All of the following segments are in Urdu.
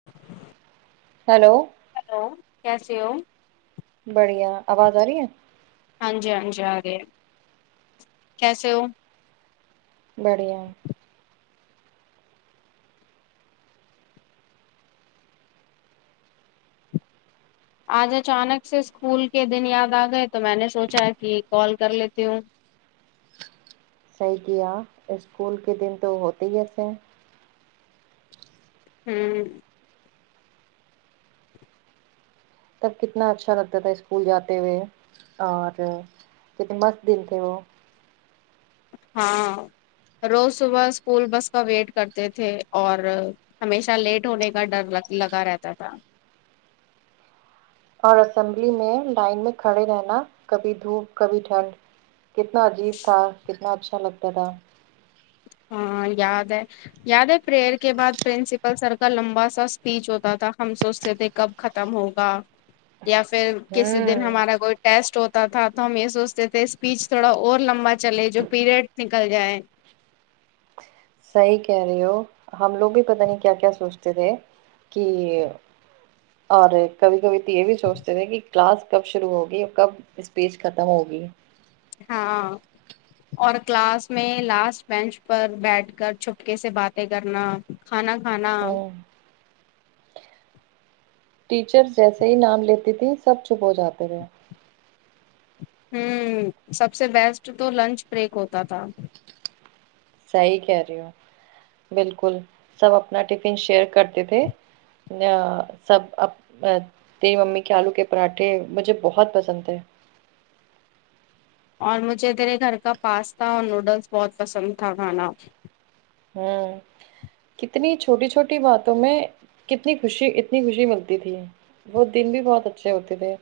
[inaudible] ہیلو ہیلو کیسے ہو بڑھیا آواز آ رہی ہے ہاں جی ہاں جی آ گئے کیسے ہو بڑھیا آج اچانک سے اسکول کے دن یاد آ گئے تو میں نے سوچا کہ کال کر لیتی ہوں صحیح کیا اسکول کے دن تو ہوتے ہی ایسے ہیں ہوں تب کتنا اچھا لگتا تھا اسکول جاتے ہوئے اور کتنے مست دن تھے وہ ہاں روز صبح اسکول بس کا ویٹ کرتے تھے اور ہمیشہ لیٹ ہونے کا ڈر لگ لگا رہتا تھا اور اسمبلی میں لائن میں کھڑے رہنا کبھی دھوپ کبھی ٹھنڈ کتنا عجیب تھا کتنا اچھا لگتا تھا ہاں یاد ہے یاد ہے پرریئر کے بعد پرنسپل سر کا لمبا سا اسپیچ ہوتا تھا ہم سوچتے تھے کب ختم ہوگا یا پھر کس دن ہوں ہمارا ب ٹیسٹ ہوتا تھا تو ہم یہ سوچتے تھے اسپیچ تھوڑا اور لمبا چلے جو پیریڈ نکل جائے صحیح کہہ رہے ہو ہم لوگ بھی پتا نہیں کیا کیا سوچتے تھے کہ اور کبھی کبھی تو یہ بھی سوچتے تھے کہ کلاس کب شروع ہوگی اور کب اسپیچ ختم ہوگی ہاں اور کلاس میں لاسٹ بینچ پر بیٹھ کر چھپکے سے باتیں کرنا کھانا کھانا ہوں ٹیچرس جیسے ہی نام لیتی تھی سب چپ ہو جاتے تھے ہوں سب سے بیسٹ تو لنچ بریک ہوتا تھا صحیح کہہ رہی ہو بالکل سب اپنا ٹفن شیئر کرتے تھے نہ سب اپ ا تیری ممی کے آلو کے پراٹھے مجھے بہت پسند تھے اور مجھے تیرے گھر کا پاستا اور نوڈلس بہت پسند تھا کھانا ہوں کتنی چھوٹی چھوٹی باتوں میں کتنی خوشی اتنی خوشی ملتی تھی وہ دن بھی بہت اچھے ہوتے تھے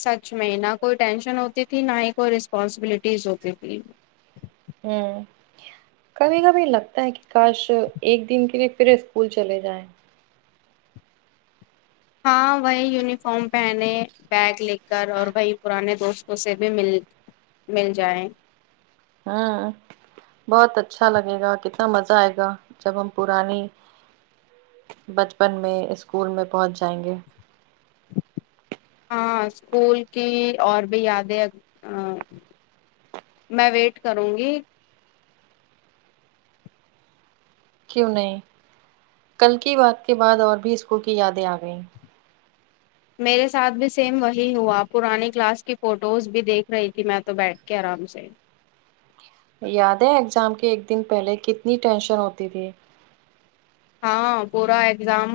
سچ میں نہ کوئی ٹینشن ہوتی تھی نہ ہی کوئی رسپانسبلٹیز ہوتی تھی ہوں کبھی کبھی لگتا ہے کہ کاش ایک دن کے لیے پھر اسکول چلے جائیں ہاں وہی یونیفام پہنے بیگ لے کر اور وہی پرانے دوستوں سے بھی مل مل جائیں آں بہت اچھا لگے گا کتنا مزہ آئے گا جب ہم پرانے بچپن میں اسکول میں پہنچ جائیں گے ہاں اسکول کی اور بھی یادیں آ میں ویٹ کروں گی کیوں نہیں کل کی بات کے بعد اور بھی اسکول کی یادیں آ گئیں میرے ساتھ بھی سیم وہی ہوا پرانی کلاس کی فوٹوز بھی دیکھ رہی تھی میں تو بیٹھ کے آرام سے یاد ہے ایگزام کے ایک دن پہلے کتنی ٹینشن ہوتی تھی ہاں پورا اگزام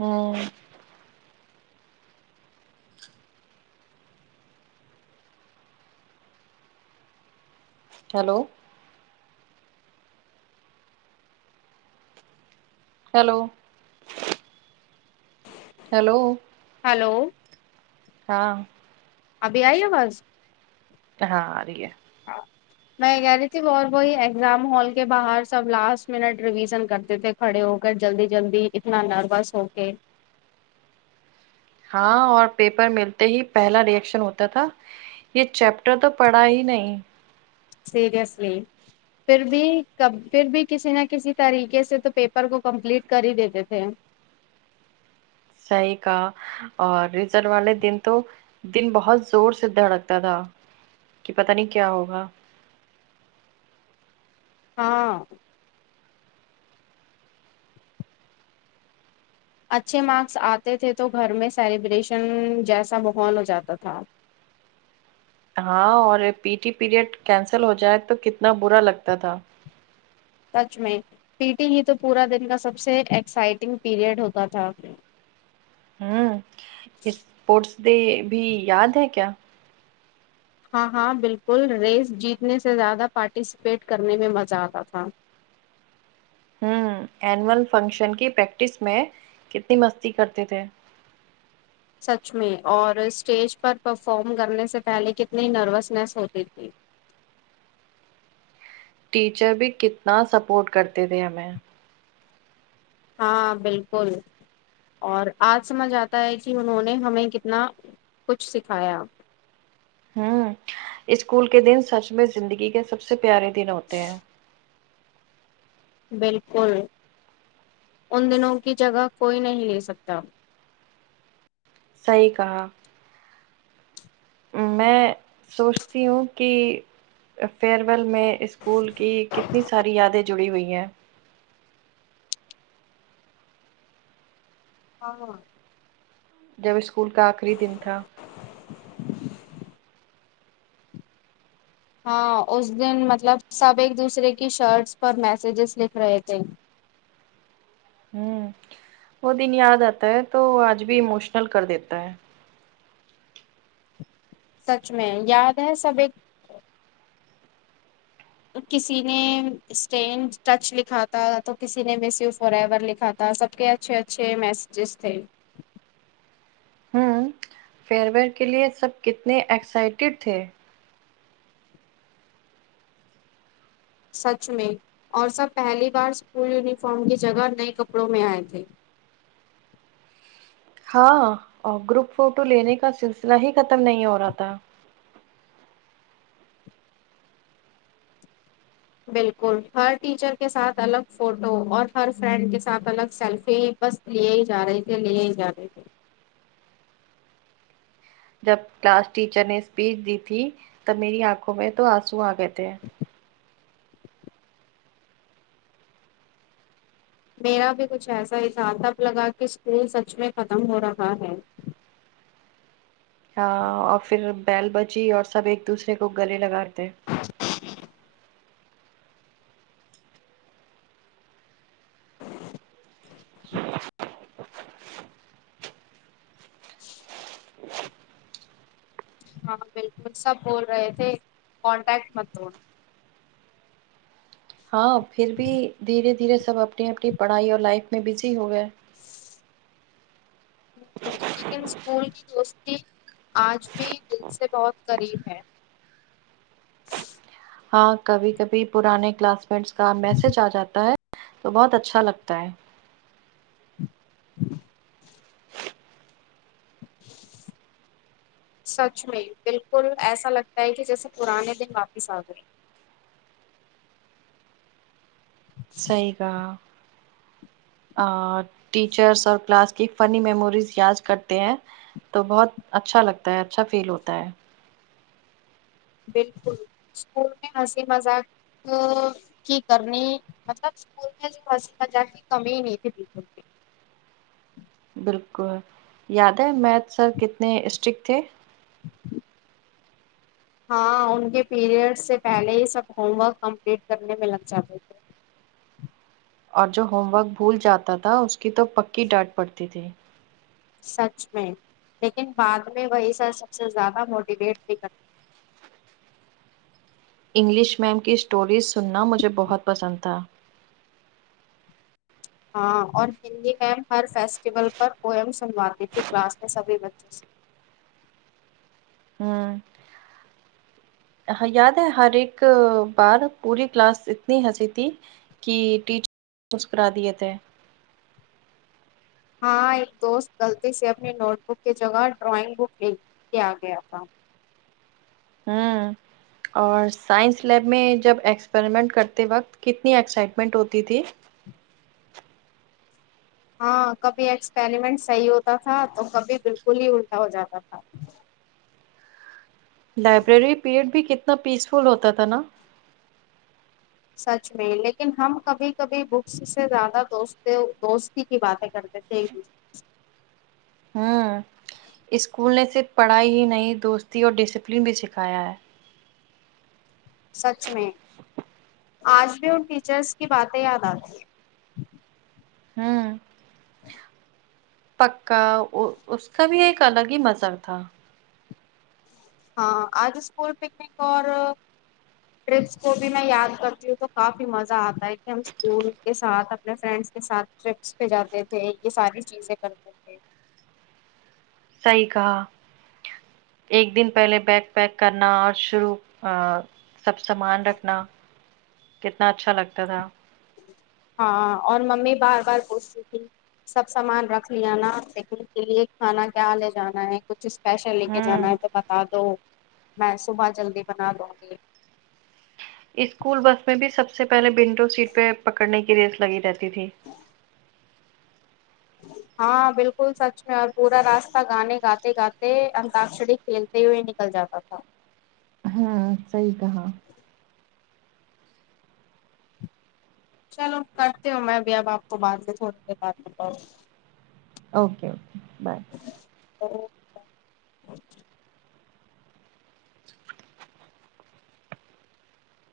ہوں ہیلو ہیلو ہیلو ہلو ہاں ابھی آئی آواز ہاں آ رہی ہے آ میں کہہ رہی تھی اور وہی ایگزام ہال کے باہر سب لاسٹ منٹ ریویژن کرتے تھے کھڑے ہو کر جلدی جلدی اتنا نروس ہو کے ہاں اور پیپر ملتے ہی پہلا ری ایکشن ہوتا تھا یہ چیپٹر تو پڑھا ہی نہیں سیریسلی پھر بھی کب پھر بھی کسی نہ کسی طریقے سے تو پیپر کو کمپلیٹ کر ہی دیتے تھے صحیح کہا اور ریزر والے دن تو دن بہت زور سے دھڑکتا تھا کہ پتا نہیں کیا ہوگا ہاں اچھے مارکس آتے تھے تو گھر میں سیلیبریشن جیسا بحول ہو جاتا تھا ہاں اور پی ٹی پیریڈ کینسل ہو جائے تو کتنا برا لگتا تھا سچ میں پی ٹی ہی تو پورا دن کا سب سے ایکسائٹنگ پیریڈ ہوتا تھا ہوں اسپورٹس ڈے بھی یاد ہے کیا ہاں ہاں بالکل ریس جیتنے سے زیادہ پارٹیسپیٹ کرنے میں مزہ آتا تھا ہوں اینول فنکشن کی پریکٹس میں کتنی مستی کرتے تھے سچ میں اور اسٹیج پر پرفم کرنے سے پہلے کتنی نروسنیس ہوتی تھی ٹیچر بھی کتنا سپورٹ کرتے تھے ہمیں ہاں بالکل اور آج سمجھ آتا ہے کہ انہوں نے ہمیں کتنا کچھ سکھایا ہوں اسکول کے دن سچ میں زندگی کے سب سے پیارے دن ہوتے ہیں بالکل ان دنوں کی جگہ کوئی نہیں لے سکتا صحیح کہا میں سوچتی ہوں کہ فیئرویل میں اسکول کی کتنی ساری یادیں جڑی ہوئی ہیں ہاں ہاں جب اسکول کا آخری دن تھا [unintelligible] ہاں اس دن مطلب سب ایک دوسرے کی شرٹس پر میسجز لکھ رہے تھے ہوں وہ دن یاد آتا ہے تو آج بھی اموشنل کر دیتا ہے سچ میں یاد ہے سب ایک کسی نے اسٹینڈ ٹچ لکھا تھا تو کسی نے مس یو فور ایور لکھا تو سب کے اچھے اچھے میسیجز تھے ہوں فیئر ویئر کے لیے سب کتنے ایکسائٹیڈ تھے سچ میں اور سب پہلی بار اسکول یونیفارم کی جگہ نئے کپڑوں میں آئے تھے ہاں اور گروپ فوٹو لینے کا سلسلہ ہی ختم نہیں ہو رہا تھا بالکل ہر ٹیچر کے ساتھ الگ فوٹو اور ہر فرینڈ کے ساتھ الگ سیلفی بس لیے ہی جا رہے تھے لیے ہی جا رہے تھے جب کلاس ٹیچر نے اسپیچ دی تھی تب میری آنکھوں میں تو آنسو آ گئے تھے میرا بھی کچھ ایسا ہی تھا تب لگا کہ اسکول سچ میں ختم ہو رہا ہے ہاں اور پھر بیل بجی اور سب ایک دوسرے کو گلے لگاتے [unintelligible] ہاں بالکل سب بول رہے تھے کانٹیکٹ مت توڑ ہاں پھر بھی دھیرے دھیرے سب اپنی اپنی پڑھائی اور لائف میں بزی ہو گئے لیکن اسکول کی دوستی آج بھی دل سے بہت قریب ہے ہاں کبھی کبھی پرانے کلاس میٹس کا میسج آ جاتا ہے تو بہت اچھا لگتا ہے [unintelligible] [inaudible] سچ میں بالکل ایسا لگتا ہے کہ جیسے پرانے دن واپس آگئے صحیح کہا آ ٹیچرس اور کلاس کی فنی میموریز یاد کرتے ہیں تو بہت اچھا لگتا ہے اچھا فیل ہوتا ہے بالکل اسکول میں ہنسی مذاق کی کرنی مطلب اسکول میں جو مستی مذاق کی کمی ہی نہیں تھی ٹیچر کی بالکل یاد ہے میتھ سر کتنے اسٹرک تھے [inaudible] ہاں ان کے پیریڈ سے پہلے ہی سب ہوم ورک کمپلیٹ کرنے میں لگ جاتے تھے اور جو ہوم ورک بھول جاتا تھا اس کی تو پکی ڈانٹ پڑتی تھی سچ میں لیکن بعد میں وہی سر سب سے زیادہ موٹیویٹ بھی کر انگلش میم کی اسٹوریز سننا مجھے بہت پسند تھا ہاں اور ہندی میم ہر فیسٹیول پر پویم سنواتی تھی کلاس میں سب ہی بچوں سے ہوں ہاں یاد ہے ہر ایک بار پوری کلاس اتنی ہنسی تھی کہ ٹیچر مسکرا دیے تھے ہاں ایک دوست غلطی سے اپنی نوٹ بک کی جگہ ڈرائنگ بک لے کے آ گیا تھا ہوں اور سائنس لیب میں جب ایکسپریمنٹ کرتے وقت کتنی ایکسائٹمنٹ ہوتی تھی ہاں کبھی ایکسپریمنٹ صحیح ہوتا تھا تو کبھی بالکل ہی الٹا ہو جاتا تھا لائبریری پیریڈ بھی کتنا پیسفل ہوتا تھا نا سچ میں لیکن ہم کبھی کبھی بکس سے زیادہ دو دوستی کی باتیں کرتے [unintelligible] ہاں اسکول نے صرف پڑھائی ہی نہیں دوستی اور ڈسپلن بھی سکھایا ہے سچ میں آج بھی ان ٹیچرس کی باتیں یاد آتی ہیں ہوں [inaudible] پکا اس اس کا بھی ایک الگ ہی مزہ تھا ہاں آج اسکول پکنک اور ٹرپس کو بھی میں یاد کرتی ہوں تو کافی مزہ آتا ہے کہ ہم اسکول کے ساتھ اپنے فرینڈس کے ساتھ ٹرپس پہ جاتے تھے یہ ساری چیزیں کرتے تھے صحیح کہا ایک دن پہلے بیگ پیک کرنا اور شروع ا سب سامان رکھنا کتنا اچھا لگتا تھا ہاں اور ممی بار بار پوچھتی تھی سب سامان رکھ لیا نا ٹفن کے لیے کھانا کیا لے جانا ہے کچھ کچھ اسپیشل لے کے ہوں جانا ہے تو بتا دو میں صبح جلدی بنا دوں گی اسکول بس میں بھی سب سے پہلے ونڈو سیٹ پہ پکڑنے کی ریس لگی رہتی تھی ہاں بالکل سچ میں اور پورا راستہ گانے گاتے گاتے انتاکشری کھیلتے ہوئے نکل جاتا تھا ہاں صحیح کہا چلو کرتی ہو میں بھی اب آپ کو بعد میں تھوڑی دیر بعد میں call okay okay bye hello